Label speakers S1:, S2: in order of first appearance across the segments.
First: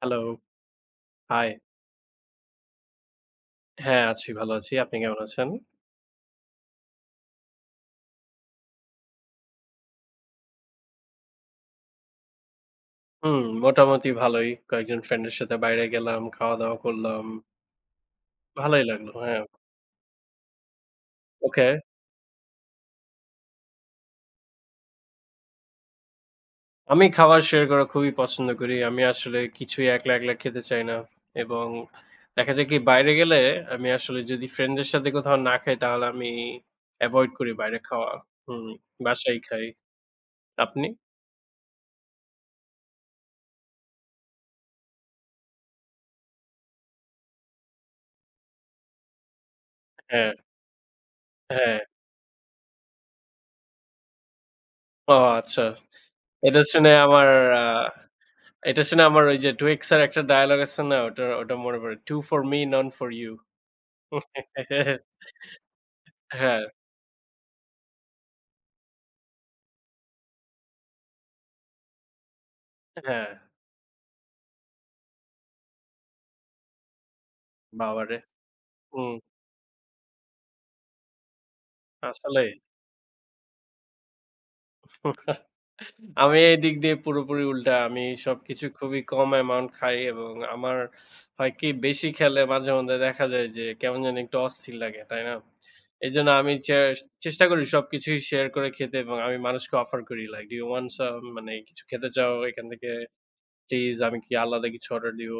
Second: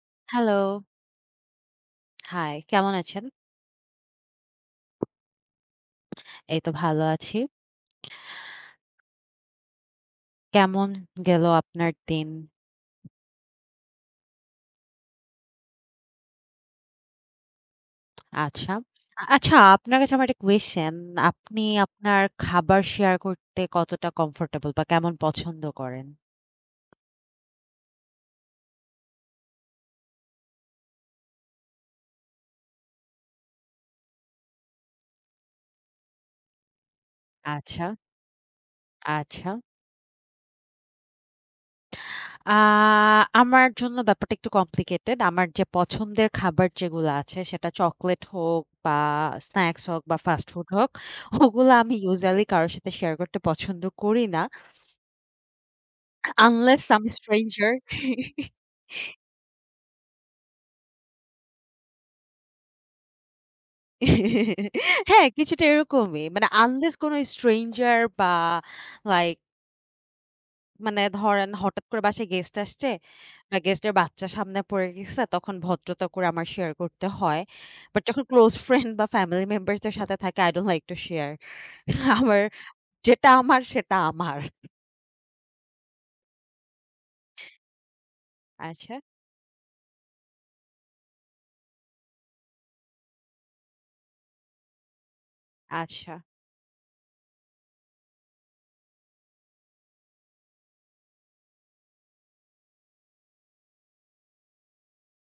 S1: Hello,
S2: hello,
S1: high.
S2: High কেমন আছেন?
S1: হ্যাঁ, ভালো আছি। আপনি কেমন আছেন?
S2: এই তো ভালো আছি। কেমন গেল আপনার দিন?
S1: হুম, মোটামুটি ভালোই। কয়েকজন ফ্রেন্ডের সাথে বাইরে গেলাম, খাওয়া-দাওয়া করলাম।
S2: আচ্ছা।
S1: ভালোই লাগলো। হ্যাঁ,
S2: আচ্ছা আপনার কাছে আমার একটা question, আপনি
S1: ওকে।
S2: আপনার খাবার শেয়ার করতে কতটা comfortable বা কেমন পছন্দ করেন?
S1: আমি খাবার শেয়ার করা খুবই পছন্দ করি। আমি আসলে কিছুই একলা, একলা খেতে চাই না এবং দেখা যায় কি বাইরে গেলে আমি আসলে যদি ফ্রেন্ডদের সাথে কোথাও না খাই তাহলে আমি এভয়েড করি বাইরে
S2: আচ্ছা,
S1: খাওয়া। হুম, বাসায়
S2: আচ্ছা।
S1: খাই। আপনি?
S2: আ আমার জন্য ব্যাপারটা একটু complicated। আমার যে পছন্দের খাবার যেগুলো আছে সেটা চকোলেট হোক বা স্ন্যাকস হোক বা
S1: হ্যাঁ,
S2: ফাস্ট ফুড হোক, ওগুলো
S1: হ্যাঁ।
S2: আমি usually কারো সাথে শেয়ার করতে পছন্দ করি না।
S1: ও আচ্ছা। এটা
S2: Unless
S1: শুনে
S2: some
S1: আমার আ
S2: stranger
S1: এটা শুনে আমার ওই যে 2X এর একটা ডায়ালগ আছে না? ওটা ওটা মনে পড়ে। "Two for me, none for you."
S2: হ্যাঁ, কিছুটা এরকমই। মানে
S1: হ্যাঁ,
S2: আনলেস কোন স্ট্রেঞ্জার বা লাইক মানে ধরেন হঠাৎ করে বাসায় গেস্ট আসছে
S1: হ্যাঁ।
S2: বা গেস্টের বাচ্চা সামনে পড়ে গেছে তখন ভদ্রতা করে আমার শেয়ার করতে হয়। বাট
S1: বাবারে!
S2: যখন ক্লোজ ফ্রেন্ড বা
S1: হুম,
S2: ফ্যামিলি মেম্বার্স দের সাথে থাকে I don't like to share. আমার
S1: আসলেই।
S2: যেটা আমার সেটা আমার।
S1: আমি এই দিক দিয়ে পুরোপুরি উল্টা। আমি সবকিছু
S2: আচ্ছা,
S1: খুবই কম অ্যামাউন্ট খাই এবং আমার হয় কি বেশি খেলে মাঝে মধ্যে দেখা যায় যে কেমন জানি একটু অস্থির লাগে, তাই না?
S2: আচ্ছা
S1: এজন্য আমি চে চেষ্টা করি সবকিছুই শেয়ার করে খেতে এবং আমি মানুষকে অফার করি। Like, "Do you want some?" মানে, "কিছু খেতে চাও? এখান থেকে প্লিজ আমি কি আলাদা কিছু অর্ডার দিব?"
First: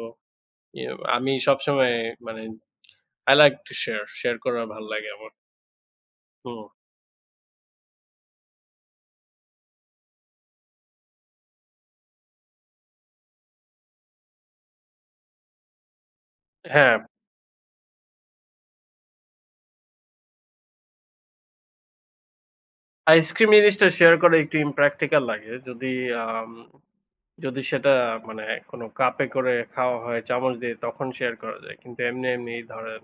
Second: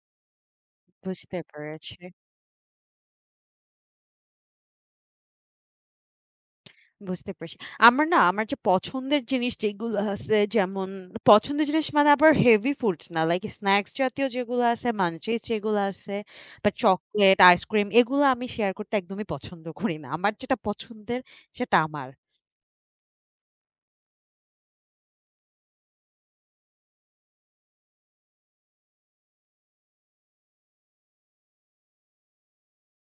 S1: ইয়ে আমি
S2: বুঝতে
S1: সবসময়
S2: পেরেছি।
S1: মানে I like to share, share করা ভাল লাগে আমার। হুম।
S2: বুঝতে পারছি। আমার না আমার যে পছন্দের জিনিস যেগুলো আছে যেমন পছন্দের জিনিস মানে আবার হেভি ফুডস না। লাইক স্ন্যাকস জাতীয় যেগুলো আছে, মাঞ্চিস যেগুলো আছে বা
S1: হ্যাঁ,
S2: চকোলেট, আইসক্রিম এগুলো আমি শেয়ার করতে একদমই পছন্দ করি না। আমার যেটা পছন্দের সেটা আমার।
S1: আইসক্রিম জিনিসটা শেয়ার করা একটু impractical লাগে। আম যদি সেটা মানে কোনো কাপে করে খাওয়া হয় চামচ দিয়ে তখন শেয়ার করা যায়। কিন্তু এমনি, এমনি ধরেন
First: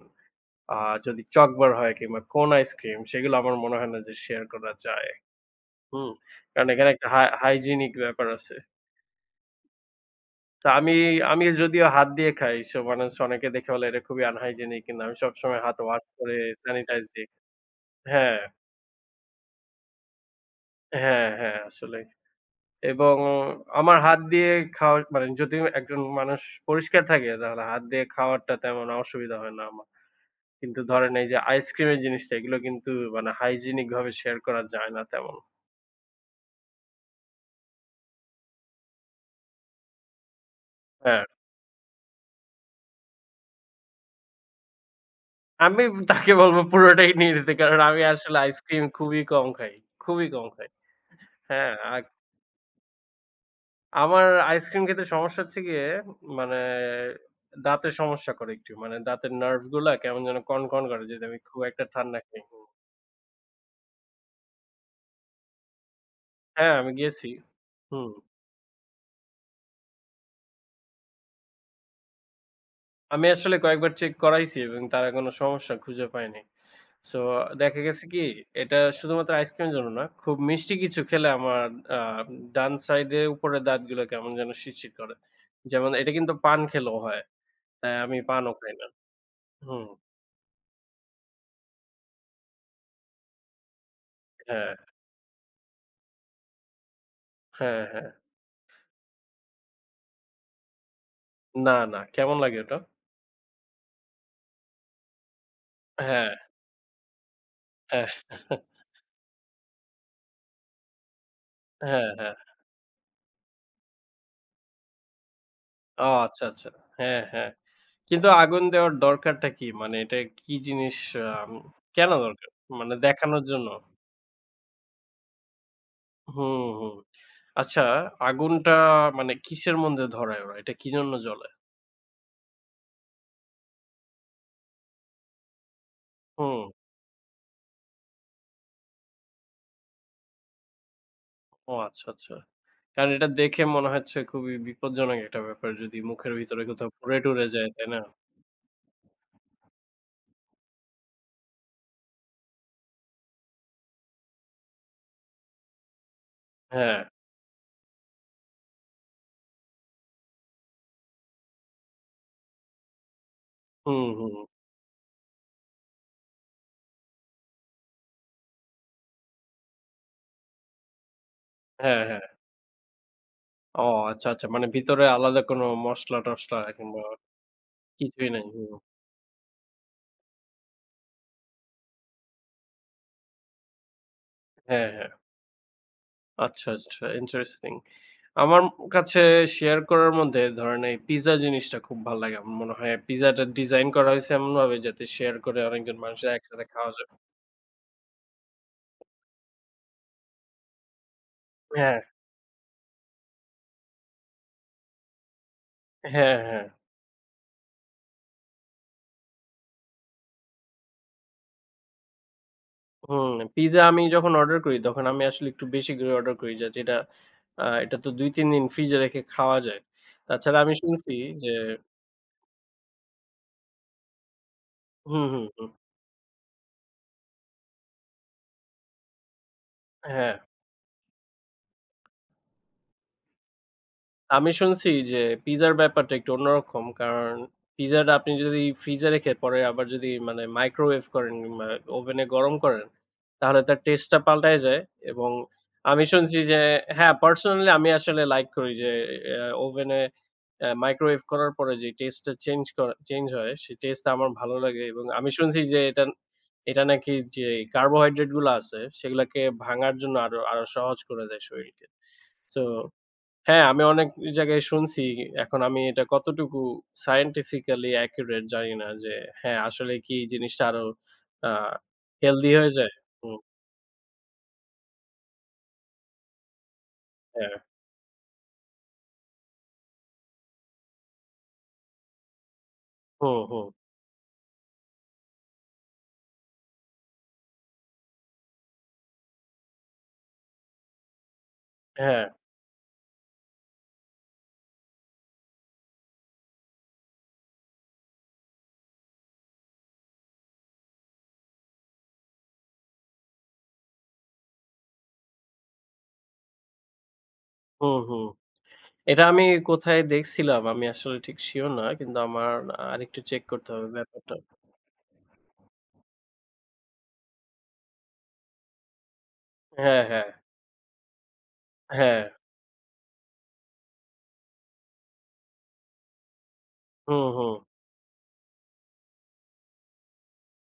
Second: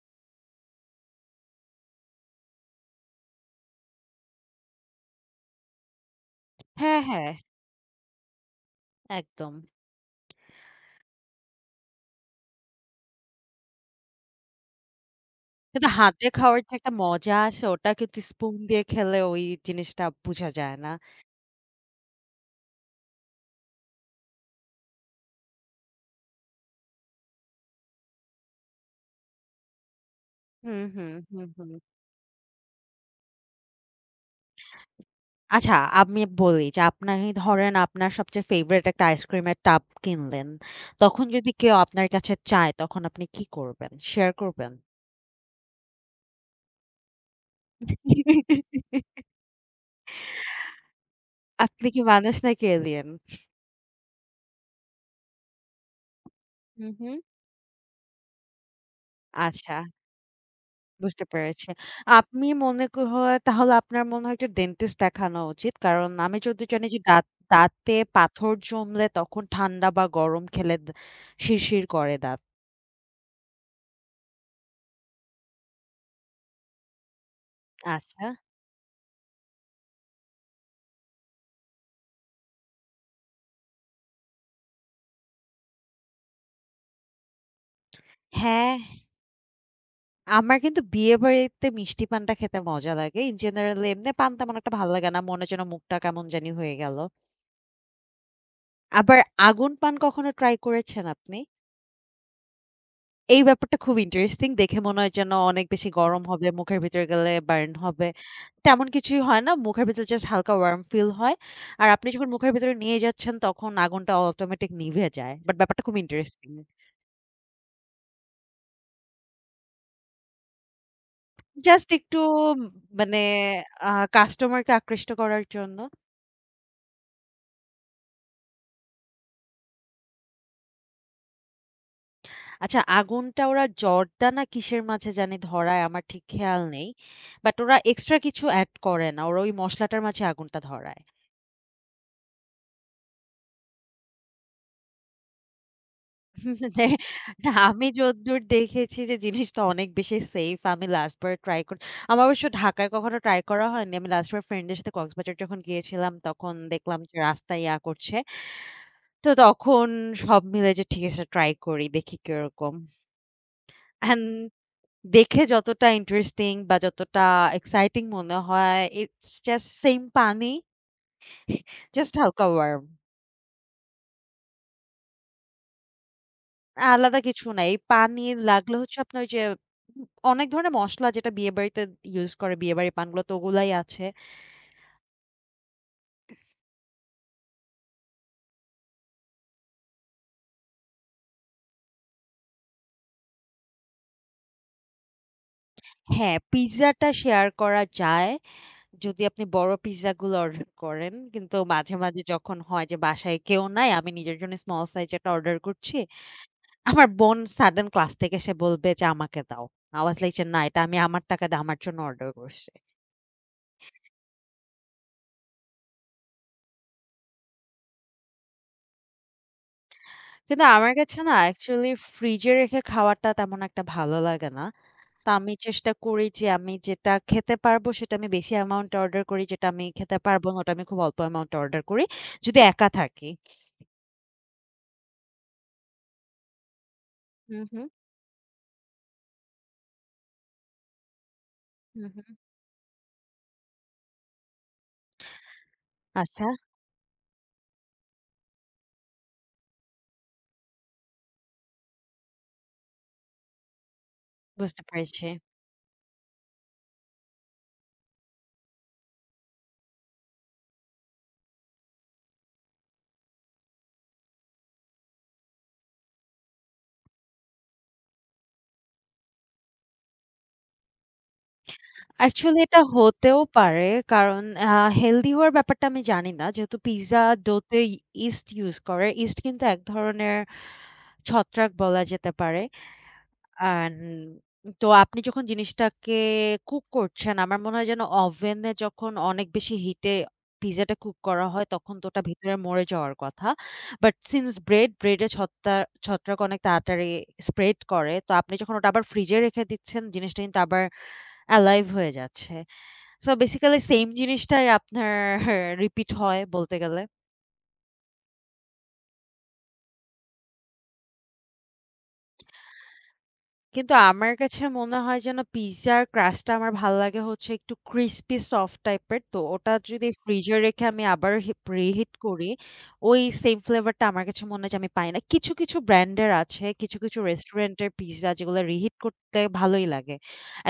S1: আ যদি চকবার হয় কিংবা কোন আইসক্রিম সেগুলো আমার মনে হয় না যে শেয়ার করা যায়। হুম? কারণ এখানে
S2: হ্যাঁ,
S1: একটা
S2: হ্যাঁ,
S1: হাইজিনিক ব্যাপার আছে।
S2: একদম।
S1: তো আমি, আমি যদিও হাত দিয়ে খাই। সো মানুষ অনেকে দেখে বলে এটা খুবই আনহাইজেনিক কিন্তু আমি সবসময় হাত
S2: কিন্তু
S1: ওয়াশ
S2: হাতে
S1: করে
S2: খাওয়ার যে একটা
S1: স্যানিটাইজ দিয়ে
S2: মজা
S1: খাই।
S2: আছে ওটা কিন্তু
S1: হ্যাঁ,
S2: স্পুন দিয়ে খেলে ওই জিনিসটা বুঝা যায় না।
S1: হ্যাঁ, হ্যাঁ আসলেই। এবং আমার হাত দিয়ে খাওয়ার মানে যদি একজন মানুষ পরিষ্কার থাকে তাহলে হাত দিয়ে খাওয়ারটা তেমন অসুবিধা হয় না আমার।
S2: হুম,
S1: কিন্তু
S2: হুম,
S1: ধরেন এই যে
S2: হুম, হুম।
S1: আইসক্রিমের জিনিসটা এগুলো কিন্তু মানে হাইজেনিক ভাবে শেয়ার করা যায় না তেমন।
S2: আচ্ছা, আমি বলি যে আপনার এই ধরেন আপনার সবচেয়ে ফেভারিট একটা আইসক্রিমের টাব কিনলেন।
S1: হ্যাঁ।
S2: তখন যদি কেউ আপনার কাছে চায় তখন আপনি কি করবেন? শেয়ার করবেন?
S1: আমি তাকে বলব পুরোটাই নিয়ে নিতে কারণ আমি আসলে আইসক্রিম খুবই কম খাই। খুবই কম খাই। হ্যাঁ,
S2: আপনি
S1: আর
S2: কি মানুষ নাকি এলিয়েন?
S1: আমার আইসক্রিম খেতে সমস্যা হচ্ছে গিয়ে মানে
S2: হুম, হুম।
S1: দাঁতের সমস্যা করে একটু। মানে দাঁতের নার্ভ
S2: আচ্ছা,
S1: গুলা কেমন যেন কনকন করে যদি
S2: বুঝতে
S1: আমি খুব
S2: পেরেছি।
S1: একটা ঠান্ডা খাই।
S2: আপনি
S1: হুম।
S2: মনে হয় তাহলে আপনার মনে হয় একটু ডেন্টিস্ট দেখানো উচিত। কারণ আমি যতদূর
S1: হ্যাঁ,
S2: জানি
S1: আমি
S2: যে দাঁত
S1: গেছি।
S2: দাঁতে
S1: হুম।
S2: পাথর জমলে তখন ঠান্ডা বা গরম খেলে শিরশির করে দাঁত।
S1: আমি আসলে কয়েকবার চেক করাইছি এবং তারা কোনো সমস্যা খুঁজে পায়নি। সো দেখা গেছে কি
S2: আচ্ছা।
S1: এটা শুধুমাত্র আইসক্রিমের জন্য না। খুব মিষ্টি কিছু খেলে আমার আ ডান সাইডে উপরের দাঁতগুলো কেমন যেন শিরশির করে। যেমন এটা কিন্তু পান খেলেও হয়। তাই আমি পানও খাই
S2: হ্যাঁ।
S1: না। হুম।
S2: আমার কিন্তু বিয়েবাড়িতে মিষ্টি পানটা খেতে মজা লাগে। ইন জেনারেল এমনি পান তেমন একটা
S1: হ্যাঁ,
S2: ভাল লাগে না। মনে হয় যেন মুখটা কেমন জানি হয়ে গেল।
S1: হ্যাঁ, হ্যাঁ।
S2: আবার আগুন পান কখনো ট্রাই করেছেন আপনি?
S1: না, না। কেমন লাগে ওটা?
S2: এই ব্যাপারটা খুব ইন্টারেস্টিং। দেখে মনে হয় যেন অনেক বেশি গরম
S1: হ্যাঁ,
S2: হবে, মুখের ভিতরে গেলে বার্ন
S1: হ্যাঁ,
S2: হবে। তেমন কিছুই হয় না। মুখের ভিতরে জাস্ট হালকা ওয়ার্ম ফিল হয়। আর
S1: হ্যাঁ,
S2: আপনি যখন
S1: হ্যাঁ।
S2: মুখের ভিতরে নিয়ে যাচ্ছেন তখন আগুনটা অটোমেটিক নিভে যায়। বাট ব্যাপারটা খুব
S1: ও আচ্ছা,
S2: ইন্টারেস্টিং।
S1: আচ্ছা। হ্যাঁ, হ্যাঁ। কিন্তু আগুন দেওয়ার দরকারটা কি? মানে এটা কি জিনিস আম
S2: জাস্ট
S1: কেন
S2: একটু
S1: দরকার? মানে
S2: মানে
S1: দেখানোর জন্য?
S2: আ কাস্টমারকে আকৃষ্ট করার জন্য।
S1: হুম, হুম। আচ্ছা আগুনটা মানে কিসের মধ্যে ধরায় ওরা? এটা কি জন্য জ্বলে?
S2: আচ্ছা আগুনটা ওরা জর্দা না কিসের মাঝে জানি ধরায় আমার ঠিক খেয়াল
S1: হুম।
S2: নেই। বাট ওরা এক্সট্রা কিছু এড করে না। ওরা ওই মসলাটার মাঝে আগুনটা ধরায়।
S1: ও আচ্ছা, আচ্ছা। কারণ এটা দেখে মনে হচ্ছে খুবই বিপজ্জনক একটা ব্যাপার যদি মুখের ভিতরে কোথাও পুড়ে-টুরে
S2: না
S1: যায়,
S2: আমি
S1: তাই না?
S2: যদ্দূর দেখেছি যে জিনিসটা অনেক বেশি সেফ। আমি লাস্ট বার ট্রাই কর আমার অবশ্য ঢাকায় কখনো ট্রাই করা হয়নি। আমি লাস্ট বার ফ্রেন্ডের সাথে কক্সবাজার যখন গিয়েছিলাম তখন
S1: হ্যাঁ।
S2: দেখলাম যে রাস্তায় ইয়া করছে। তো তখন সব মিলে যে ঠিক আছে ট্রাই করি দেখি কিরকম।
S1: হুম,
S2: অ্যান্ড
S1: হুম।
S2: দেখে যতটা ইন্টারেস্টিং বা যতটা এক্সাইটিং মনে হয় ইটস জাস্ট সেইম পানি
S1: হ্যাঁ,
S2: জাস্ট
S1: হ্যাঁ।
S2: হালকা ওয়ার্ম।
S1: ও আচ্ছা, আচ্ছা। মানে ভিতরে আলাদা কোনো মসলা-টসলা কিংবা
S2: আলাদা কিছু নাই। পানি
S1: কিছুই নাই। হুম।
S2: লাগলে হচ্ছে আপনার ওই যে অনেক ধরনের মসলা যেটা বিয়েবাড়িতে ইউস করে বিয়েবাড়ির পানগুলো তো ওগুলাই আছে।
S1: হ্যাঁ, হ্যাঁ। আচ্ছা, আচ্ছা ইন্টারেস্টিং। আমার কাছে শেয়ার করার মধ্যে ধরেন এই পিজ্জা জিনিসটা খুব ভাল লাগে। আমার মনে হয় পিজ্জাটা ডিজাইন করা হইছে এমনভাবে যাতে শেয়ার করে অনেকজন মানুষের
S2: হ্যাঁ,
S1: একসাথে খাওয়া যায়।
S2: পিজ্জাটা শেয়ার করা যায় যদি আপনি বড় পিজ্জাগুলো অর্ডার করেন। কিন্তু মাঝে,
S1: হ্যাঁ,
S2: মাঝে যখন হয় যে বাসায় কেউ নাই আমি নিজের জন্য স্মল সাইজ একটা অর্ডার করছি।
S1: হ্যাঁ, হ্যাঁ।
S2: আমার বোন সাডেন ক্লাস থেকে এসে বলবে যে, "আমাকে দাও।" I was like যে, "না, এটা আমি আমার টাকা দিয়ে আমার জন্য অর্ডার করছি।"
S1: হুম, পিজ্জা আমি যখন অর্ডার করি তখন আমি আসলে একটু বেশি করে অর্ডার করি যাতে এটা তো ২-৩ দিন ফ্রিজে রেখে খাওয়া যায়। তাছাড়া
S2: কিন্তু
S1: আমি
S2: আমার
S1: শুনছি
S2: কাছে না
S1: যে
S2: অ্যাকচুয়ালি ফ্রিজে রেখে খাওয়াটা তেমন একটা ভালো লাগে না।
S1: হুম,
S2: তো
S1: হুম,
S2: আমি
S1: হুম।
S2: চেষ্টা করি যে আমি যেটা খেতে পারবো সেটা আমি বেশি অ্যামাউন্টে অর্ডার করি, যেটা আমি খেতে
S1: হ্যাঁ।
S2: পারবো না ওটা আমি খুব অল্প অ্যামাউন্টে অর্ডার করি, যদি একা থাকি।
S1: আমি শুনছি যে পিজ্জার ব্যাপারটা একটু অন্যরকম। কারণ
S2: হুম, হুম,
S1: পিজ্জাটা আপনি যদি ফ্রিজে রেখে পরে আবার যদি মানে মাইক্রোওয়েভ করেন কিংবা
S2: হুম,
S1: ওভেনে
S2: হুম।
S1: গরম করেন, তাহলে তার টেস্টটা পাল্টায় যায় এবং আমি শুনছি
S2: আচ্ছা,
S1: যে হ্যাঁ, পার্সোনালি আমি আসলে লাইক করি যে এ ওভেনে মাইক্রোওয়েভ করার পরে যে টেস্টটা চেঞ্জ হয়, সেই টেস্টটা আমার ভালো
S2: বুঝতে
S1: লাগে এবং
S2: পেরেছি।
S1: আমি শুনছি যে এটা এটা নাকি যে কার্বোহাইড্রেট গুলা আছে, সেগুলাকে ভাঙার জন্য আরো আরো সহজ করে দেয় শরীরকে। সো হ্যাঁ, আমি অনেক জায়গায় শুনছি। এখন আমি এটা কতটুকু scientifically accurate জানি না যে হ্যাঁ, আসলে কি জিনিসটা আরো আ হেলথি
S2: অ্যাকচুয়ালি
S1: হয়ে
S2: এটা
S1: যায়? হুম,
S2: হতেও পারে। কারণ আ হেলদি হওয়ার ব্যাপারটা আমি জানি না। যেহেতু পিজ্জা
S1: হ্যাঁ,
S2: ডো তে ইস্ট ইউস করে। ইস্ট কিন্তু এক ধরনের ছত্রাক বলা যেতে পারে।
S1: হুম, হুম,
S2: অ্যান্ড তো আপনি যখন জিনিসটাকে কুক করছেন, আমার মনে হয় যেন ওভেনে যখন অনেক বেশি হিটে পিজ্জাটা কুক করা হয়, তখন তো ওটা
S1: হ্যাঁ,
S2: ভিতরে মরে যাওয়ার কথা। বাট সিন্স ব্রেডে ছত্রাক অনেক তাড়াতাড়ি স্প্রেড করে। তো আপনি যখন ওটা আবার ফ্রিজে রেখে দিচ্ছেন, জিনিসটা কিন্তু আবার এলাইভ হয়ে যাচ্ছে। সো বেসিক্যালি সেম জিনিসটাই আপনার রিপিট হয় বলতে গেলে।
S1: হুম, হুম। এটা আমি কোথায় দেখছিলাম আমি আসলে ঠিক সিউর না। কিন্তু আমার আরেকটু চেক করতে হবে
S2: কিন্তু আমার
S1: ব্যাপারটা।
S2: কাছে মনে হয় যেন পিজ্জার ক্রাস্টটা আমার ভাল লাগে হচ্ছে একটু ক্রিসপি সফট টাইপের। তো ওটা
S1: হ্যাঁ,
S2: যদি
S1: হ্যাঁ,
S2: ফ্রিজে রেখে আমি আবার হিপ রিহিট
S1: হ্যাঁ,
S2: করি, ওই সেম ফ্লেভারটা আমার কাছে মনে হয় যে আমি পাই না। কিছু ব্র্যান্ডের আছে, কিছু
S1: হুম, হুম,
S2: রেস্টুরেন্টের পিজ্জা যেগুলো রিহিট করতে ভালোই লাগে।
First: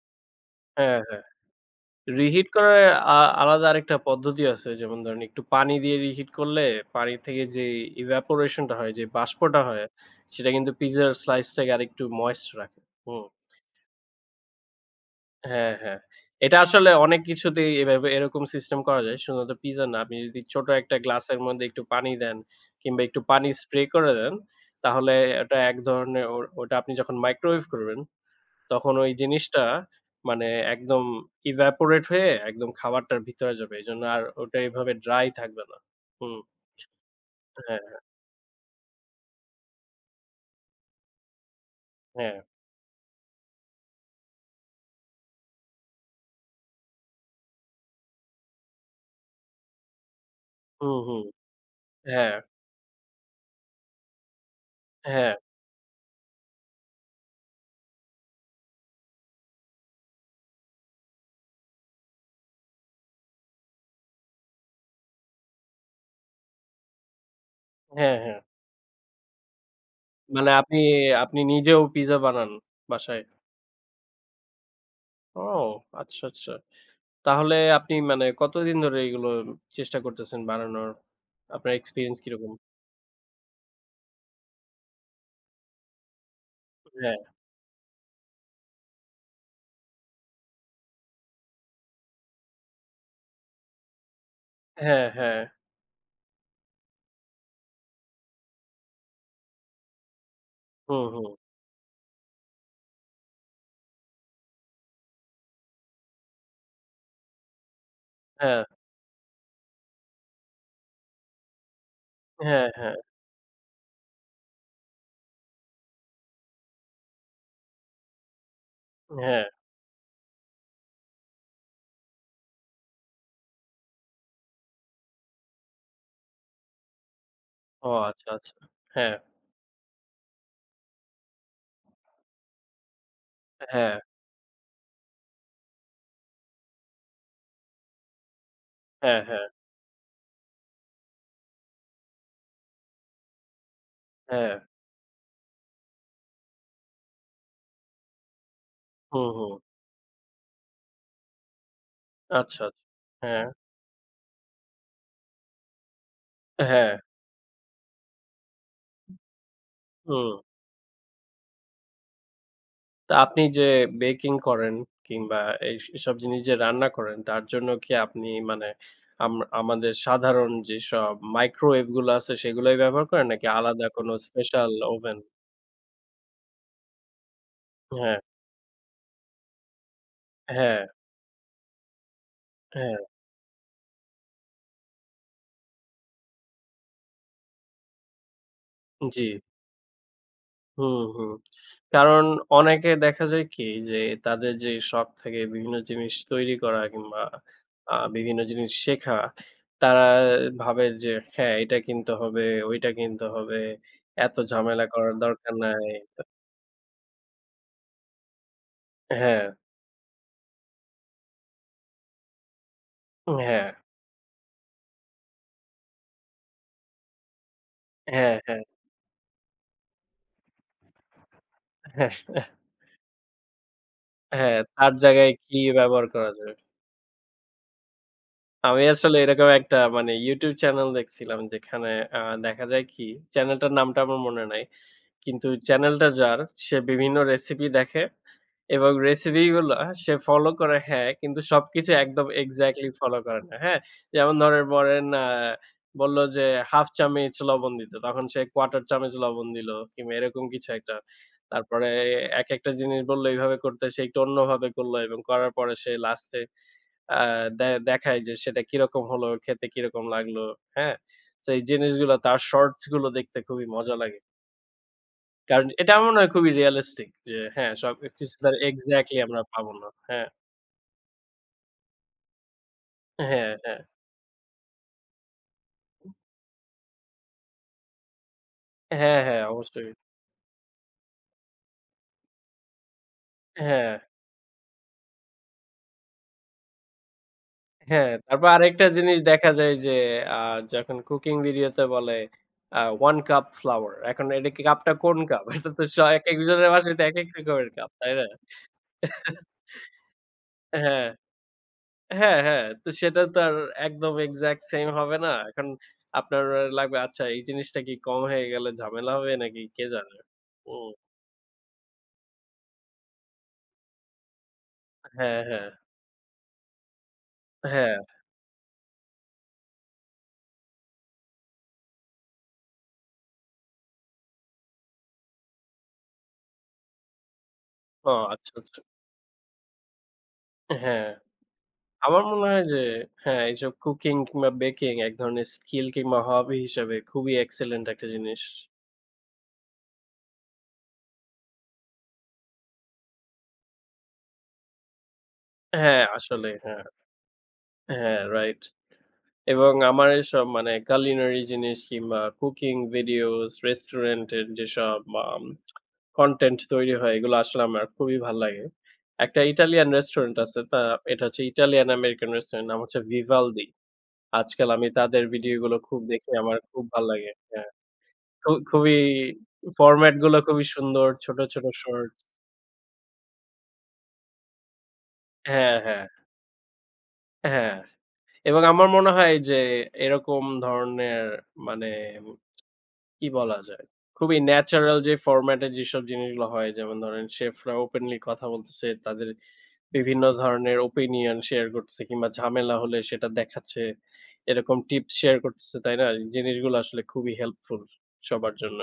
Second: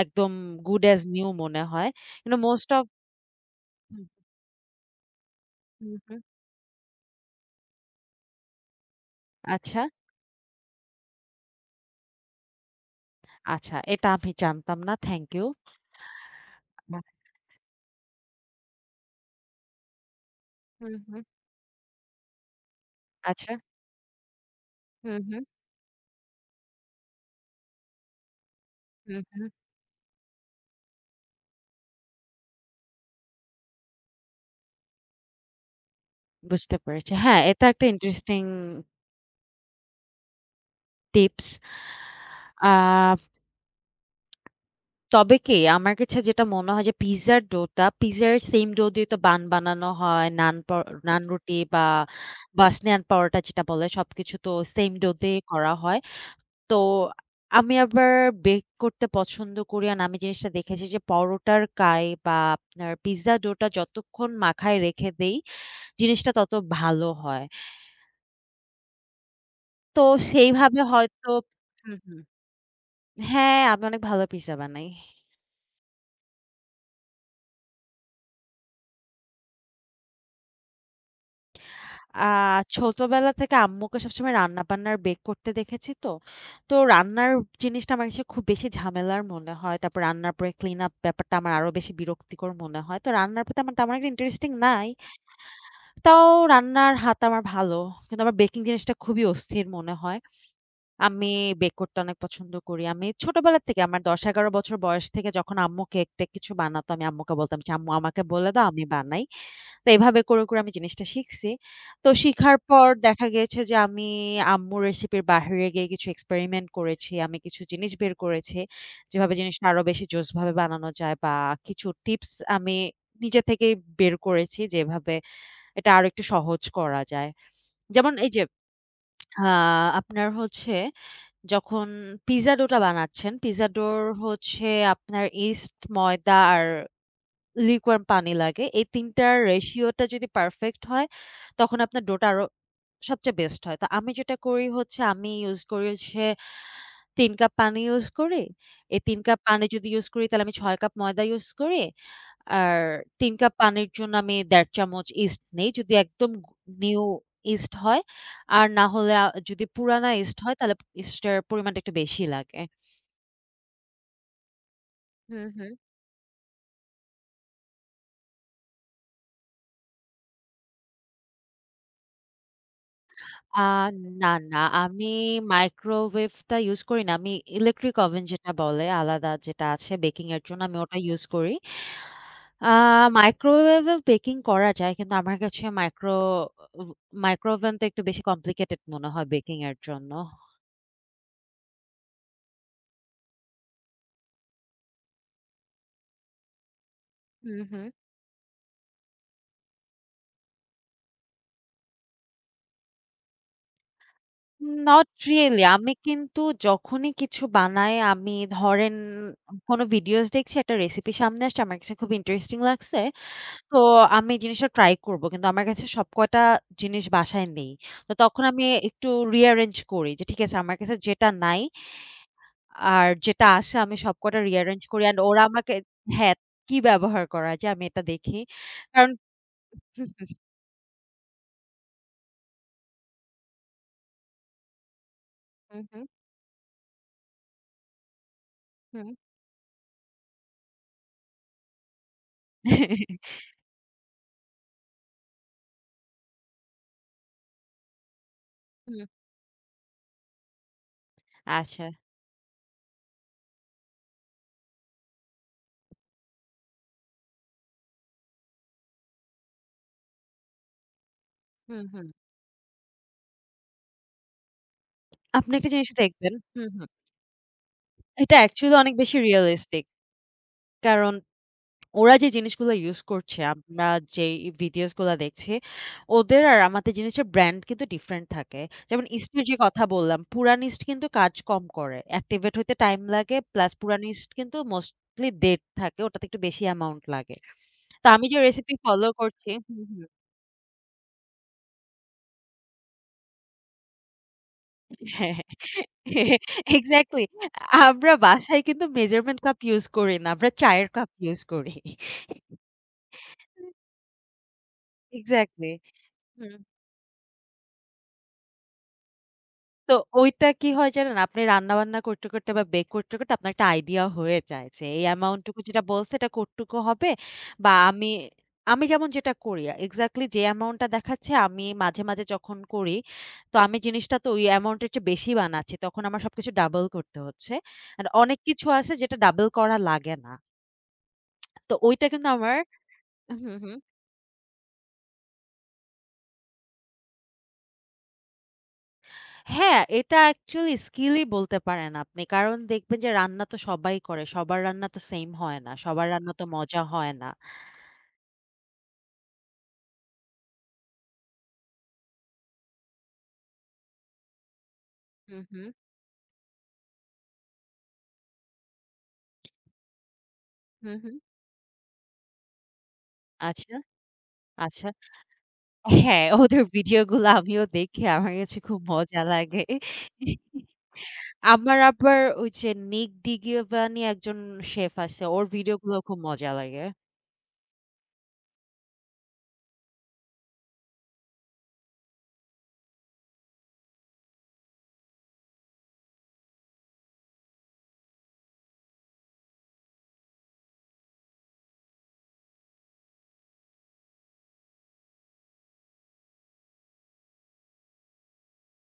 S2: একদম গুড
S1: হ্যাঁ,
S2: অ্যাজ
S1: হ্যাঁ।
S2: নিউ মনে হয়। কিন্তু
S1: রিহিট
S2: মোস্ট
S1: করার
S2: অফ
S1: আ আলাদা আরেকটা
S2: হুম,
S1: পদ্ধতি আছে। যেমন ধরেন একটু পানি
S2: হুম,
S1: দিয়ে
S2: হুম।
S1: রিহিট করলে পানি থেকে যে evaporation টা হয়, যে বাষ্পটা
S2: আচ্ছা,
S1: হয়, সেটা কিন্তু পিজ্জার স্লাইসটাকে আরেকটু ময়েস্ট রাখে। হুম।
S2: আচ্ছা এটা আমি জানতাম না। Thank you.
S1: হ্যাঁ, হ্যাঁ। এটা আসলে অনেক কিছুতেই এভাবে এরকম সিস্টেম করা যায়। শুধুমাত্র পিজ্জা না। আপনি যদি ছোট
S2: হুম,
S1: একটা
S2: হুম।
S1: গ্লাসের মধ্যে একটু পানি দেন কিংবা একটু পানি
S2: আচ্ছা।
S1: স্প্রে করে দেন, তাহলে
S2: হুম, হুম,
S1: এটা এক ধরনের ওটা আপনি যখন মাইক্রোওয়েভ করবেন তখন ওই
S2: হুম, হুম।
S1: জিনিসটা মানে একদম evaporate হয়ে একদম খাবারটার ভিতরে যাবে। এজন্য আর ওটা এভাবে ড্রাই থাকবে না। হুম,
S2: বুঝতে পেরেছি। হ্যাঁ, এটা
S1: হ্যাঁ,
S2: একটা ইন্টারেস্টিং টিপস।
S1: হ্যাঁ।
S2: আ তবে কি আমার কাছে যেটা মনে হয় যে পিজ্জার ডোটা, পিজ্জার সেম ডো দিয়ে তো বান বানানো হয়,
S1: হুম, হুম।
S2: নান রুটি বা
S1: হ্যাঁ,
S2: বাসনি নান পরোটা যেটা বলে সবকিছু তো সেম ডো
S1: হ্যাঁ,
S2: দিয়ে করা হয়। তো আমি আবার বেক করতে পছন্দ করি। আর আমি জিনিসটা দেখেছি যে পরোটার কাই বা আপনার পিজ্জা ডোটা যতক্ষণ মাখায় রেখে দেই, জিনিসটা তত ভালো হয়।
S1: হ্যাঁ, হ্যাঁ।
S2: তো
S1: মানে আপনি
S2: সেইভাবে হয়তো
S1: আপনি নিজেও
S2: হুম,
S1: পিজ্জা
S2: হুম।
S1: বানান বাসায়?
S2: হ্যাঁ, আমি অনেক ভালো পিজ্জা বানাই।
S1: ও আচ্ছা, আচ্ছা। তাহলে আপনি মানে কতদিন ধরে এগুলো চেষ্টা করতেছেন বানানোর? আপনার এক্সপেরিয়েন্স
S2: আ
S1: কিরকম?
S2: ছোটবেলা থেকে আম্মুকে সবসময় রান্না-বান্নার বেক করতে দেখেছি তো। তো
S1: হ্যাঁ,
S2: রান্নার জিনিসটা আমার কাছে খুব বেশি ঝামেলার মনে হয়। তারপর রান্নার পরে ক্লিন আপ ব্যাপারটা আমার আরো বেশি বিরক্তিকর মনে হয়। তো রান্নার প্রতি আমার তেমন একটা ইন্টারেস্টিং নাই।
S1: হ্যাঁ, হ্যাঁ।
S2: তাও রান্নার হাত আমার ভালো। কিন্তু আমার বেকিং জিনিসটা খুবই অস্থির মনে হয়।
S1: হুম, হুম।
S2: আমি বেক করতে অনেক পছন্দ করি। আমি ছোটবেলা থেকে আমার ১০-১১ বছর বয়স থেকে যখন আম্মু কেক-টেক কিছু বানাতো, আমি আম্মুকে বলতাম যে, "আম্মু আমাকে বলে
S1: হ্যাঁ,
S2: দাও, আমি বানাই।" তো এভাবে করে আমি জিনিসটা শিখছি। তো শিখার
S1: হ্যাঁ,
S2: পর
S1: হ্যাঁ,
S2: দেখা গিয়েছে যে আমি আম্মুর রেসিপির বাহিরে গিয়ে কিছু এক্সপেরিমেন্ট করেছি। আমি কিছু জিনিস বের করেছি, যেভাবে
S1: হ্যাঁ।
S2: জিনিসটা আরো বেশি জোসভাবে বানানো যায় বা কিছু টিপস আমি নিজে থেকেই বের করেছি, যেভাবে এটা আরো একটু সহজ করা যায়।
S1: ও
S2: যেমন
S1: আচ্ছা,
S2: এই যে
S1: আচ্ছা। হ্যাঁ,
S2: আ আপনার হচ্ছে যখন পিজ্জা ডোটা বানাচ্ছেন, পিজ্জা
S1: হ্যাঁ,
S2: ডোর হচ্ছে আপনার ইস্ট, ময়দা আর লিকুইড পানি লাগে। এই ৩
S1: হ্যাঁ,
S2: টার
S1: হ্যাঁ,
S2: রেশিওটা যদি পারফেক্ট হয়, তখন আপনার ডোটা আরো সবচেয়ে বেস্ট হয়। তো আমি যেটা
S1: হ্যাঁ।
S2: করি হচ্ছে আমি ইউস করি হচ্ছে ৩ কাপ পানি ইউজ করি। এই ৩
S1: হুম,
S2: কাপ
S1: হুম।
S2: পানি যদি ইউজ করি তাহলে আমি ৬ কাপ ময়দা ইউজ করি।
S1: আচ্ছা, আচ্ছা।
S2: আর ৩
S1: হ্যাঁ,
S2: কাপ পানির জন্য আমি ১.৫ চামচ ইস্ট নেই। যদি একদম
S1: হ্যাঁ,
S2: নিউ ইস্ট হয়। আর না হলে যদি পুরানা
S1: হুম।
S2: ইস্ট হয় তাহলে ইস্টের পরিমাণটা একটু বেশি লাগে।
S1: তা আপনি যে বেকিং করেন কিংবা
S2: হুম, হুম।
S1: এসব জিনিস যে রান্না করেন তার জন্য কি আপনি মানে আম আমাদের সাধারণ যেসব মাইক্রোওয়েভ গুলো আছে সেগুলোই ব্যবহার করেন নাকি
S2: আ
S1: আলাদা কোনো
S2: না, না
S1: স্পেশাল
S2: আমি
S1: ওভেন?
S2: মাইক্রোওয়েভটা ইউজ করি না। আমি ইলেকট্রিক
S1: হ্যাঁ,
S2: ওভেন যেটা বলে আলাদা যেটা আছে বেকিং এর জন্য আমি
S1: হ্যাঁ,
S2: ওটা ইউজ করি। আ
S1: হ্যাঁ,
S2: মাইক্রোওয়েভেও বেকিং করা যায়। কিন্তু আমার কাছে ও মাইক্রোওভেনটা একটু বেশি কমপ্লিকেটেড মনে
S1: জি।
S2: হয় বেকিং এর জন্য।
S1: হুম, হুম। কারণ অনেকে দেখা যায় কি যে তাদের যে শখ থাকে বিভিন্ন জিনিস তৈরি করা কিংবা
S2: হুম, হুম।
S1: বিভিন্ন জিনিস শেখা, তারা ভাবে যে হ্যাঁ, এটা কিনতে হবে, ওইটা কিনতে হবে, এত ঝামেলা
S2: নট
S1: করার দরকার
S2: রিয়ালি।
S1: নাই।
S2: আমি কিন্তু যখনই কিছু বানাই আমি ধরেন
S1: হ্যাঁ,
S2: কোনো ভিডিওস দেখছি একটা রেসিপি সামনে আসছে আমার কাছে খুব ইন্টারেস্টিং লাগছে।
S1: হ্যাঁ,
S2: তো আমি জিনিসটা ট্রাই করব। কিন্তু আমার কাছে সব কয়টা জিনিস বাসায় নেই। তো
S1: হ্যাঁ,
S2: তখন
S1: হ্যাঁ,
S2: আমি একটু rearrange করি যে ঠিক আছে আমার কাছে যেটা নাই
S1: হ্যাঁ,
S2: আর যেটা আসে আমি সব কয়টা
S1: হ্যাঁ,
S2: rearrange
S1: তার
S2: করি and
S1: জায়গায়
S2: ওরা
S1: কি
S2: আমাকে
S1: ব্যবহার করা
S2: হ্যাঁ,
S1: যাবে?
S2: কি ব্যবহার করা যায় আমি এটা দেখি।
S1: আমি
S2: কারণ
S1: আসলে এরকম একটা
S2: হুম,
S1: মানে
S2: হুম,
S1: YouTube চ্যানেল দেখছিলাম যেখানে আ দেখা যায় কি চ্যানেলটার নামটা আমার মনে নাই। কিন্তু
S2: হুম,
S1: চ্যানেলটা যার, সে বিভিন্ন রেসিপি দেখে এবং
S2: হুম, হুম,
S1: রেসিপিগুলা সে ফলো করে হ্যাঁ, কিন্তু সবকিছু একদম এক্সাক্টলি ফলো করে না, হ্যাঁ? যেমন ধরেন বলেন আ বলল যে ১/২ চামচ লবণ দিতে, তখন সে ১/৪
S2: হুম।
S1: চামচ লবণ দিল কিংবা এরকম কিছু একটা।
S2: আচ্ছা।
S1: তারপরে একেকটা জিনিস বলল এইভাবে করতে, সে একটু অন্যভাবে করল এবং করার পরে সে লাস্টে আ দে দেখায় যে সেটা কিরকম হলো, খেতে কিরকম লাগলো, হ্যাঁ? তো এই
S2: হুম, হুম।
S1: জিনিসগুলা তার শর্টস গুলো দেখতে খুবই মজা লাগে।
S2: আপনি
S1: কারণ
S2: একটা জিনিস
S1: এটা আমার মনে হয়
S2: দেখবেন
S1: খুবই
S2: হুম, হুম।
S1: রিয়ালিস্টিক যে হ্যাঁ, সব কিছু
S2: এটা
S1: তার
S2: actually অনেক বেশি
S1: এক্সাক্টলি আমরা পাবো
S2: realistic
S1: না। হ্যাঁ,
S2: কারণ ওরা যে জিনিসগুলো ইউস করছে,
S1: হ্যাঁ, হ্যাঁ।
S2: আমরা যেই ভিডিওস গুলা দেখছি, ওদের আর আমাদের জিনিসের ব্র্যান্ড কিন্তু ডিফারেন্ট থাকে। যেমন
S1: হ্যাঁ,
S2: ইস্ট
S1: হ্যাঁ,
S2: এর যে কথা
S1: অবশ্যই।
S2: বললাম, পুরান ইস্ট কিন্তু কাজ কম করে। অ্যাক্টিভেট হইতে টাইম লাগে। প্লাস
S1: হ্যাঁ,
S2: পুরান ইস্ট কিন্তু মোস্টলি ডেট থাকে। ওটাতে একটু বেশি অ্যামাউন্ট লাগে। তো
S1: হ্যাঁ।
S2: আমি যে
S1: তারপর
S2: রেসিপি
S1: আরেকটা
S2: ফলো
S1: জিনিস দেখা
S2: করছি
S1: যায়
S2: হুম,
S1: যে
S2: হুম।
S1: আ যখন কুকিং ভিডিওতে বলে আ ১ কাপ ফ্লাওয়ার। এখন এটা কি কাপটা কোন
S2: হ্যাঁ,
S1: কাপ? এটা তো
S2: হ্যাঁ।
S1: একেকজনের বাসায় তো
S2: এক্সাক্টলি।
S1: একেক রকমের কাপ, তাই
S2: আমরা
S1: না?
S2: বাসায় কিন্তু মেজারমেন্ট কাপ ইউস করি না। আমরা চায়ের
S1: হ্যাঁ,
S2: কাপ ইউস করি।
S1: হ্যাঁ, হ্যাঁ। তো সেটা তো আর একদম এক্সাক্ট সেম হবে না। এখন
S2: এক্সাক্টলি।
S1: আপনার
S2: হুম।
S1: লাগবে আচ্ছা এই জিনিসটা কি কম হয়ে গেলে ঝামেলা হবে নাকি কে
S2: তো
S1: জানে?
S2: ওইটা কি
S1: হুম।
S2: হয় জানেন? আপনি রান্না-বান্না করতে বা বেক করতে আপনার একটা আইডিয়া হয়ে যায় যে এই
S1: হ্যাঁ,
S2: অ্যামাউন্ট টুকু
S1: হ্যাঁ।
S2: যেটা বলছে এটা কতটুকু হবে বা
S1: হ্যাঁ।
S2: আমি আমি যেমন যেটা করি এক্সাক্টলি যে অ্যামাউন্টটা দেখাচ্ছে আমি মাঝে মাঝে যখন করি তো আমি জিনিসটা তো ওই অ্যামাউন্টের চেয়ে বেশি বানাচ্ছি। তখন আমার সবকিছু ডাবল করতে হচ্ছে। আর
S1: ও
S2: অনেক
S1: আচ্ছা,
S2: কিছু
S1: আচ্ছা।
S2: আছে যেটা ডাবল করা লাগে না।
S1: হ্যাঁ,
S2: তো ওইটা
S1: আমার
S2: কিন্তু
S1: মনে
S2: আমার
S1: হয় যে হ্যাঁ,
S2: হুম,
S1: এইসব
S2: হুম।
S1: কুকিং কিংবা বেকিং এক ধরনের স্কিল কিংবা হবি হিসাবে খুবই এক্সেলেন্ট একটা জিনিস।
S2: হ্যাঁ, এটা অ্যাকচুয়ালি স্কিলই বলতে পারেন আপনি। কারণ দেখবেন যে রান্না তো সবাই করে। সবার রান্না তো সেইম হয় না।
S1: হ্যাঁ,
S2: সবার রান্না তো
S1: আসলে হ্যাঁ,
S2: মজা হয় না।
S1: হ্যাঁ, রাইট। এবং আমার এসব মানে culinary জিনিস কিংবা কুকিং ভিডিওস, রেস্টুরেন্টের যেসব
S2: হুম,
S1: আম
S2: হুম।
S1: কনটেন্ট তৈরি হয় এগুলো আসলে আমার খুবই ভাল লাগে। একটা ইটালিয়ান রেস্টুরেন্ট আছে
S2: হুম, হুম।
S1: এটা হচ্ছে ইটালিয়ান আমেরিকান রেস্টুরেন্ট নাম হচ্ছে Vivaldi।
S2: আচ্ছা,
S1: আজকাল
S2: আচ্ছা।
S1: আমি তাদের ভিডিও গুলো খুব
S2: হ্যাঁ,
S1: দেখি আমার
S2: ওদের
S1: খুব ভাল
S2: ভিডিওগুলো
S1: লাগে।
S2: আমিও
S1: হ্যাঁ।
S2: দেখি। আমার কাছে খুব
S1: খুবই
S2: মজা লাগে।
S1: ফরম্যাট গুলো খুবই সুন্দর। ছোট, ছোট
S2: আমার আবার
S1: শর্টস
S2: ওই যে Nick DiGiovanni একজন শেফ আছে। ওর
S1: হ্যাঁ,
S2: ভিডিওগুলো
S1: হ্যাঁ,
S2: খুব মজা লাগে।
S1: হ্যাঁ। এবং আমার মনে হয় যে এরকম ধরনের মানে কি বলা যায়? খুবই ন্যাচারাল যে ফরম্যাট এ যেসব জিনিসগুলো হয় যেমন ধরেন শেফরা ওপেনলি কথা বলতেছে। তাদের বিভিন্ন ধরনের ওপিনিয়ন শেয়ার করতেছে কিংবা ঝামেলা হলে সেটা দেখাচ্ছে। এরকম টিপস শেয়ার করতেছে, তাই না? জিনিসগুলো আসলে খুবই হেল্পফুল সবার জন্য।